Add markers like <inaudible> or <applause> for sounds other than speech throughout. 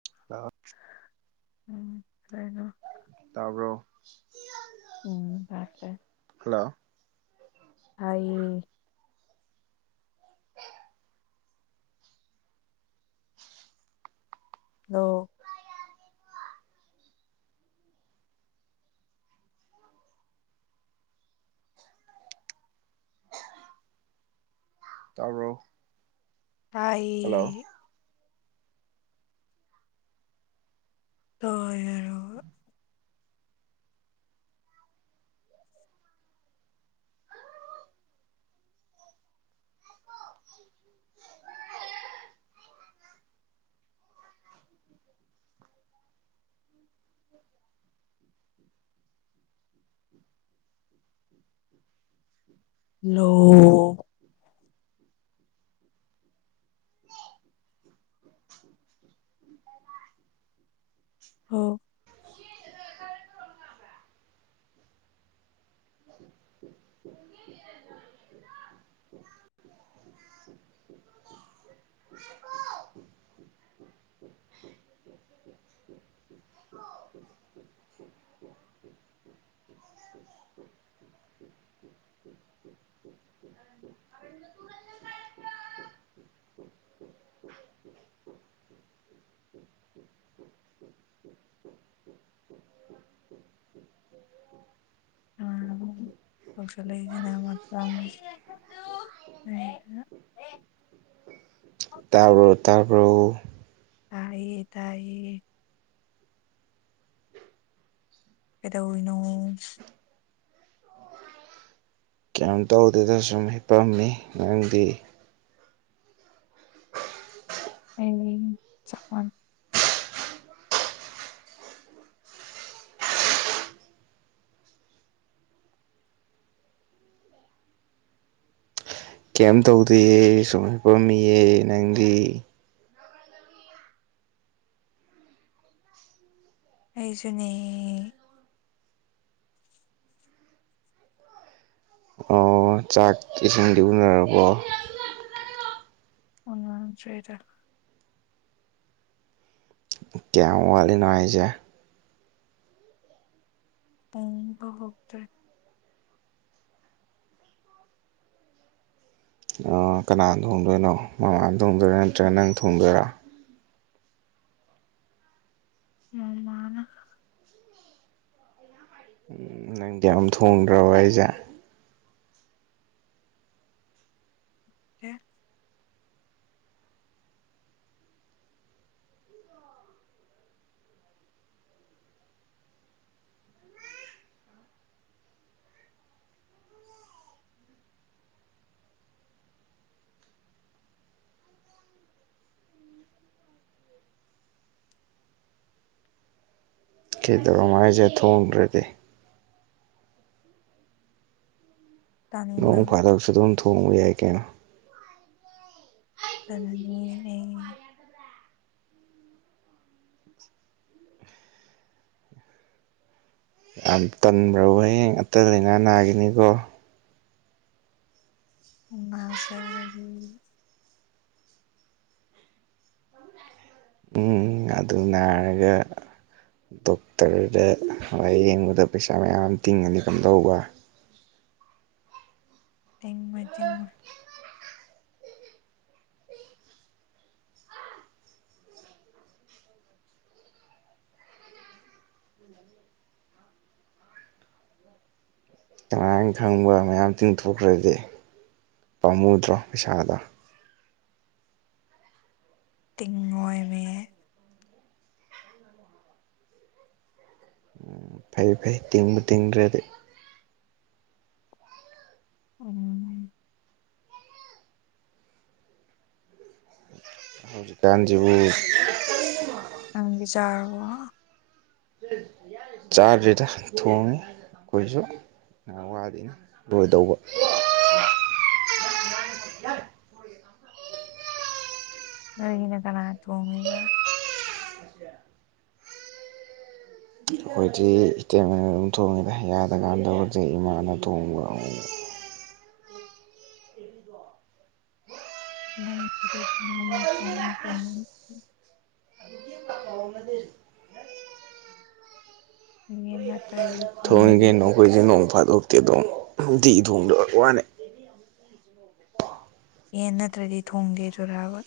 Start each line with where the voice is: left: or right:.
right: <inaudible>
left: <unintelligible>
right: ꯇꯥꯕ꯭ꯔꯣ
left: ꯎꯝ
right: ꯍꯜꯂꯣ
left: ꯇꯥꯏꯌꯦ ꯂꯣ
right: ꯇꯥꯖ꯭ꯔꯣ
left: ꯑꯩ <unintelligible> ꯂꯣ
right: <unintelligible>
left: ꯑꯣ
right: <inaudible> <unintelligible>
left: <inaudible> <inaudible>
right: <inaudible>
left: <inaudible> <inaudible>
right: <inaudible>
left: ꯇꯧꯁꯂ ꯏꯗꯅ <unintelligible> <inaudible>
right: ꯇꯥꯕ꯭ꯔꯣ ꯇꯥꯕ꯭ꯔꯣ
left: ꯇꯥꯏꯌꯦ ꯇꯥꯏꯌꯦ ꯀꯩꯗꯧꯔꯤꯅꯣ
right: ꯀꯩꯝ ꯇꯧꯗꯦꯗ ꯁꯨꯝ ꯍꯤꯄꯝꯃꯤ ꯅꯪꯗꯤ
left: ꯑꯩ ꯆꯥꯎꯃꯜ
right: ꯀꯩꯝ ꯇꯧꯗꯤꯌꯦ ꯁꯨꯝ ꯍꯤꯞꯄꯝꯃꯤꯌꯦ ꯅꯪꯗꯤ
left: ꯑꯩꯁꯨꯅꯦ
right: ꯑꯣ ꯆꯥꯛ ꯏꯁꯤꯡꯗꯤ ꯎꯅꯔꯕꯣ <inaudible>
left: ꯎꯅꯗ꯭ꯔꯤꯗ
right: ꯀꯌꯥꯝ ꯋꯥꯠꯂꯤꯅꯣ ꯍꯥꯏꯁꯦ
left: ꯊꯣꯡꯕ ꯍꯧꯗ꯭ꯔꯤ
right: ꯑꯥ ꯀꯅꯥꯅ ꯊꯣꯡꯗꯣꯏꯅꯣ ꯃꯃꯥꯅ ꯊꯣꯡꯗꯣꯏꯔ ꯅꯠꯇ꯭ꯔꯒ ꯅꯪ ꯊꯣꯡꯗꯣꯏꯔ
left: ꯃꯃꯥꯅ
right: ꯎꯝ ꯅꯪꯗꯤ ꯌꯥꯝ ꯊꯣꯡꯗ꯭ꯔꯕ ꯍꯥꯏꯖꯦ
left: ꯑꯦ
right: ꯀꯩꯗꯧꯔꯝꯅꯣ ꯍꯥꯏꯁꯦ ꯊꯣꯡꯗ꯭ꯔꯗꯤ
left: ꯇꯟꯅ
right: ꯅꯣꯡ ꯐꯥꯗꯣꯛꯁꯨ ꯑꯗꯨꯝ ꯊꯣꯡꯕ ꯌꯥꯏ ꯀꯩꯅꯣ
left: ꯑ <inaudible>
right: ꯌꯥꯝ ꯇꯟꯕ꯭ꯔꯣꯕ ꯍꯌꯦꯡ ꯑꯇꯟ ꯂꯩꯥꯏꯅꯥ ꯅꯥꯈꯤꯅꯤꯀꯣ
left: ꯅꯖꯔꯒꯦ
right: ꯎꯝ ꯑꯗꯨ ꯅꯥꯔꯒ ꯗꯣꯛꯇꯔꯗ ꯂꯥꯏ ꯌꯦꯡꯕꯗ ꯄꯩꯁꯥ ꯃꯌꯥꯝ ꯇꯤꯡꯉꯅꯤ ꯀꯝꯗꯧꯕ
left: ꯇꯦꯡꯕ ꯆꯉꯣꯏ
right: ꯀꯃꯥꯏ ꯈꯪꯕ ꯃꯌꯥꯝ ꯇꯤꯡꯊꯣꯛꯈ꯭ꯔꯗꯤ ꯄꯥꯝꯃꯨꯗ꯭ꯔꯣ ꯄꯩꯁꯥꯗꯣ
left: ꯇꯤꯡꯉꯣꯏ ꯃꯦ
right: ꯎꯝ ꯐꯩ ꯐꯩ ꯇꯤꯡꯕꯨ ꯇꯤꯡꯗ꯭ꯔꯗꯤ
left: ꯎꯝ
right: ꯍꯧꯖꯤ ꯀꯥꯟꯖꯤꯕꯨ
left: ꯅꯪꯗꯤ ꯆꯥꯔꯕꯣ
right: ꯆꯥꯗ꯭ꯔꯤꯗ ꯊꯣꯡꯉꯤ ꯑꯩꯈꯣꯏꯁꯨ ꯉꯍꯥꯛ ꯋꯥꯠꯂꯤꯅꯦ ꯂꯣꯏꯗꯧꯕ
left: <inaudible> ꯅꯣꯏꯒꯤꯅ ꯀꯅꯥ ꯊꯣꯡꯉꯤꯕ
right: ꯑꯩꯈꯣꯏꯗꯤ ꯏꯇꯩꯃꯅ ꯑꯗꯨꯝ ꯊꯣꯡꯉꯤꯗ ꯌꯥꯗꯀꯥꯟꯗ ꯕꯨꯗꯤ ꯏꯃꯥꯅ ꯊꯣꯡꯕ ꯑꯃꯨ ꯃꯨꯛ
left: ꯀ <unintelligible> ꯍ <unintelligible>
right: ꯊꯣꯡꯉꯦ ꯀꯩꯅꯣ ꯑꯩꯈꯣꯏꯁꯨ ꯅꯣꯡ ꯐꯥꯗꯣꯛꯇꯤ ꯑꯗꯨꯝ ꯅꯨꯡꯇꯤꯒꯤ ꯊꯣꯡꯗꯕꯩ ꯋꯥꯅꯦ
left: ꯌꯦꯟ ꯅꯠꯇ꯭ꯔꯗꯤ ꯊꯣꯡꯗꯦ ꯗꯨꯔꯥꯕ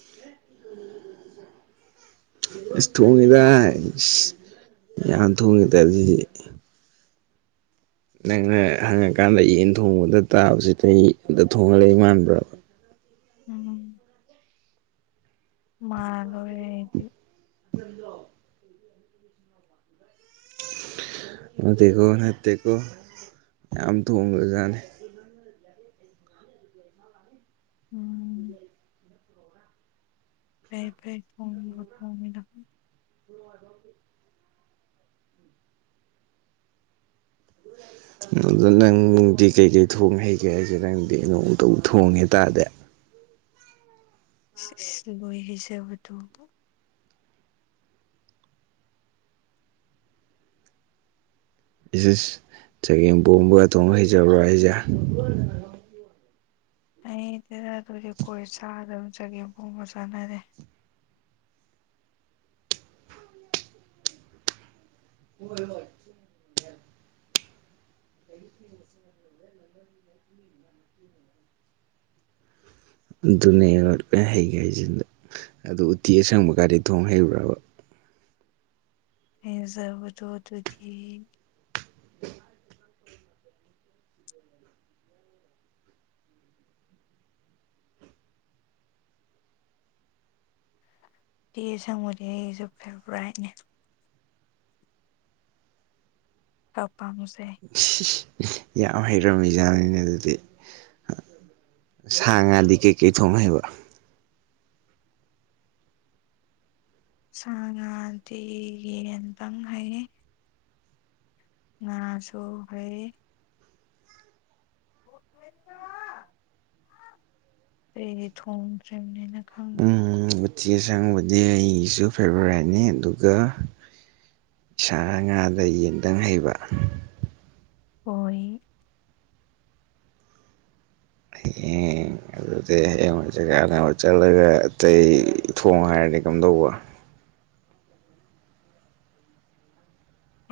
right: ꯏꯁ ꯊꯣꯡꯉꯦꯗ ꯌꯥꯝ ꯊꯣꯡꯉꯦꯗ ꯗꯨꯗꯤ ꯅꯪꯅ ꯍꯪꯉꯀꯥꯟꯗ ꯌꯦꯟ ꯊꯣꯡꯕꯗ ꯇꯥꯕꯁꯤꯗ ꯌꯦꯟꯗ ꯊꯣꯡꯉ ꯂꯩ ꯃꯥꯟꯕ꯭ꯔꯕ
left: ꯎꯝ ꯃꯥꯜꯂꯨꯔꯦ ꯑꯩꯗꯤ
right: ꯗꯣ <unintelligible> ꯅꯠꯇꯦꯀꯣ ꯅꯠꯇꯦꯀꯣ ꯌꯥꯝ ꯊꯣꯡꯒ꯭ꯔꯖꯥꯅꯦ
left: ꯎꯝ ꯐꯩ ꯐꯩ ꯊꯣꯡꯉꯦꯗ ꯊꯣꯡꯉꯤꯗꯣ <inaudible>
right: ꯑꯗꯨꯗ ꯅꯪꯗꯤ ꯀꯩꯀꯩ ꯊꯣꯡ ꯍꯩꯒꯦ ꯍꯥꯏꯁꯦ ꯅꯪꯗꯤ ꯅꯣꯡꯇꯕꯨ ꯊꯣꯡꯉꯦ ꯇꯥꯗꯦ
left: ꯂꯣꯏ ꯍꯩꯖꯕꯗꯣ
right: ꯏꯁ ꯏꯁ ꯆꯒꯦꯝ ꯄꯣꯝꯕ ꯊꯣꯡ ꯍꯩꯖꯕ꯭ꯔꯣ ꯍꯥꯏꯁꯦ
left: ꯑꯩ ꯇꯦꯔꯥ ꯑꯗꯨꯗꯤ ꯀꯣꯏ ꯆꯥꯗꯕ ꯆꯒꯦꯝ ꯄꯣꯝꯕ ꯆꯥꯅꯗꯦ
right: ꯍꯣꯏ ꯍꯣꯏ ꯑꯗꯨꯅꯦꯕ ꯂꯣꯏ ꯍꯩꯒ ꯍꯩꯖꯤꯟꯗ ꯑꯗꯨ ꯎꯇꯤ ꯑꯁꯪꯕ ꯒꯥꯗꯤ ꯊꯣꯡ ꯍꯩꯕ꯭ꯔꯕ
left: ꯍꯩꯖꯕꯗꯣ ꯑꯗꯨꯗꯤ ꯎꯇꯤ ꯑꯁꯪꯕꯗꯤ ꯑꯩꯒꯤꯁꯨ ꯐꯦꯚꯣꯔꯥꯏꯠꯅꯦ ꯀꯄꯥꯝꯁ
right: ꯌꯥꯝ ꯍꯩꯔꯝꯃꯤ ꯖꯥꯅꯤꯅꯦ ꯑꯗꯨꯗꯤ ꯁꯥ ꯉꯥꯗꯤ ꯀꯩꯀꯩ ꯊꯣꯡ ꯍꯩꯕ
left: ꯁꯥ ꯉꯥꯗꯤ ꯌꯦꯟꯇꯪ ꯍꯩ ꯉꯥꯁꯨ ꯍꯩ <unintelligible> ꯑꯩꯗꯤ ꯊꯣꯡꯗ꯭ꯔꯤꯕꯅꯦꯅ ꯈꯪꯗꯦ
right: ꯑꯨꯇꯤ ꯑꯁꯪꯕꯗꯤ ꯑꯩꯒꯤꯁꯨ ꯐꯦꯕꯣꯔꯥꯏꯠꯅꯤ ꯑꯗꯨꯒ ꯁꯥ ꯉꯥꯗ ꯌꯦꯟꯗꯪ ꯍꯩꯕ
left: ꯑꯣꯏ
right: <unintelligible> ꯑꯗꯨꯗꯤ ꯍꯥꯌꯦꯡ ꯋꯥꯏ ꯆꯛ ꯆꯥꯅꯕ ꯆꯠꯂꯒ ꯑꯇꯩ ꯊꯣꯡ ꯍꯥꯏꯔꯗꯤ ꯀꯝꯗꯧꯕ
left: <inaudible>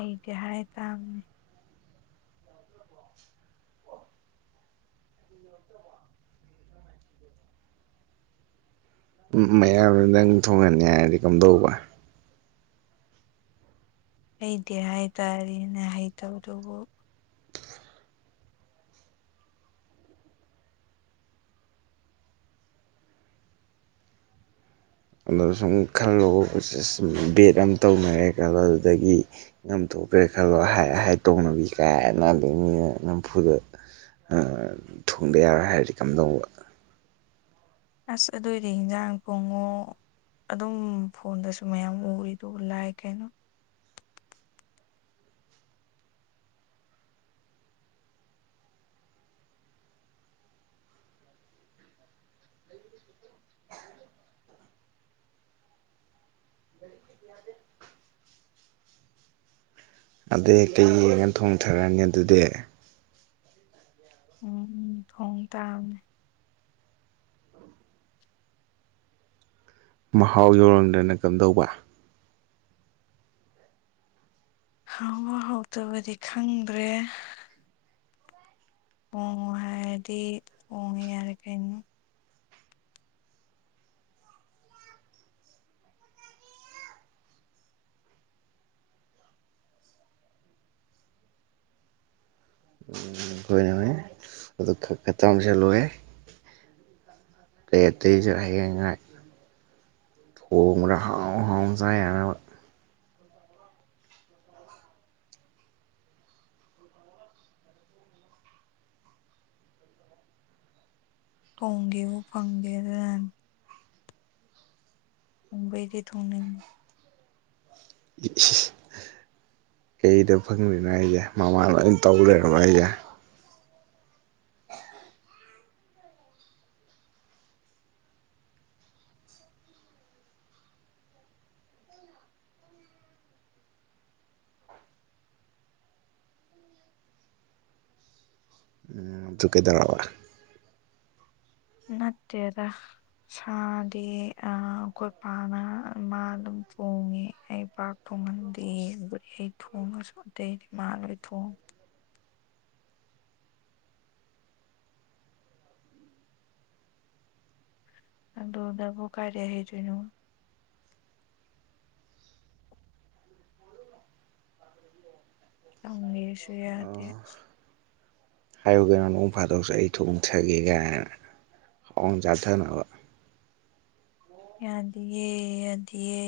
left: ꯑꯩꯗꯤ ꯍꯥꯏ ꯇꯥꯝꯅꯤ
right: ꯎꯝ ꯎꯝ ꯃꯌꯥꯝꯅ ꯅꯪ ꯊꯣꯡꯍꯟꯅꯤ ꯍꯥꯏꯔꯗꯤ ꯀꯝ ꯗꯧꯕ
left: ꯍꯩꯗꯤ ꯍꯥꯏꯇꯥꯔꯦꯅꯦ ꯍꯩꯇꯕꯗꯨꯕꯨ
right: ꯑꯗꯨ ꯁꯨꯝ ꯈꯜꯂꯣ ꯕꯦꯠ ꯑꯃ ꯇꯧꯅꯔꯦ ꯈꯜꯂ ꯑꯗꯨꯗꯒꯤ ꯉꯝꯊꯣꯛ ꯕꯔꯦꯛ ꯈꯜꯂꯣ ꯍꯥꯏ ꯍꯥꯏ ꯇꯧꯅꯕꯤ ꯀꯥꯏꯅ ꯑꯗꯨꯗ ꯃꯤꯅ ꯅꯝꯐꯨꯗ ꯑꯥ ꯊꯣꯡꯗ ꯌꯥꯔꯣꯏ ꯍꯥꯏꯔꯗꯤ ꯀꯝꯗꯧꯕ
left: ꯑꯁ ꯑꯗꯨꯏꯗꯤ ꯌꯦꯟꯖꯥꯡ ꯀꯣꯡꯉꯣ ꯑꯗꯨꯝ ꯐꯣꯟꯗꯁꯨ ꯃꯌꯥꯝ ꯎꯔꯤꯗꯨꯕꯣ ꯂꯥꯏ ꯀꯩꯅꯣ
right: ꯑꯗꯩ ꯀꯩ ꯌꯦꯡꯉ ꯊꯣꯡꯊꯔꯅꯤ ꯑꯗꯨꯗꯤ
left: ꯎꯝ ꯊꯣꯡ ꯇꯥꯃꯅꯦ
right: ꯃꯍꯥꯎ ꯌꯧꯔꯝꯗ꯭ꯔꯅ ꯀꯝꯗꯧꯕ
left: ꯍꯥꯎꯕ ꯍꯧꯇꯕꯗꯤ ꯈꯪꯗ꯭ꯔꯦ ꯑꯣꯡꯉꯣ ꯍꯥꯏꯔꯗꯤ ꯑꯣꯡꯉꯦ ꯌꯥꯔꯦ ꯀꯩꯅꯣ
right: ꯎꯝ ꯍꯣꯏꯅꯦ ꯍꯣꯏꯅꯦ ꯑꯗꯨ ꯈꯛꯀ ꯇꯝꯖꯜꯂꯣꯍꯦ ꯑꯇꯩ ꯑꯇꯩꯖꯨ ꯍꯌꯦꯡꯉꯥꯏ ꯊꯣꯡꯕꯗ ꯍꯥꯎ ꯍꯥꯎ ꯆꯥ ꯌꯥꯅꯕ
left: ꯍꯣꯡꯒꯦꯕꯨ ꯐꯪꯗꯦ ꯑꯗꯨꯅ ꯎꯝꯕꯩꯗꯤ ꯊꯣꯡꯅꯤꯡ
right: ꯏꯁ ꯀꯩꯗ ꯐꯪꯗ꯭ꯔꯤꯅꯣ ꯍꯥꯏꯁꯦ ꯃꯃꯥꯅ ꯑꯗꯨꯝ ꯇꯩ ꯂꯩꯔꯕꯣ ꯍꯥꯏꯁꯦ ꯎꯝ ꯑꯗꯨ ꯀꯩꯗꯧꯔꯕ
left: ꯅꯠꯇꯦꯗ ꯁꯥꯗꯤꯌꯦ ꯑꯥ ꯑꯩꯈꯣꯏ ꯄꯥꯅ ꯃꯥ ꯑꯗꯨꯝ ꯊꯣꯡꯉꯦ ꯑꯩ ꯄꯥꯛ ꯊꯣꯡ ꯊꯣꯡꯍꯟꯗꯤꯌꯦ ꯑꯩ ꯊꯣꯡꯉꯁꯨ ꯑꯇꯩꯗꯤ ꯃꯥ ꯂꯣꯏ ꯊꯣꯡ ꯑꯗꯨꯗꯕꯣ ꯀꯥꯏꯗꯩ ꯍꯩꯗꯣꯏꯅꯣ ꯌꯥꯎꯅꯤꯁꯨ ꯌꯥꯗꯦ
right: ꯍꯥꯏꯌꯨꯒꯩꯅꯣ ꯅꯣꯡ ꯐꯥꯗꯣꯛꯁꯨ ꯑꯩ ꯊꯣꯡꯊꯒꯦ ꯀꯥꯏꯅ ꯍꯥꯎꯅ ꯆꯥꯊꯅꯕ
left: ꯌꯥꯗꯤꯌꯦ ꯌꯥꯗꯤꯌꯦ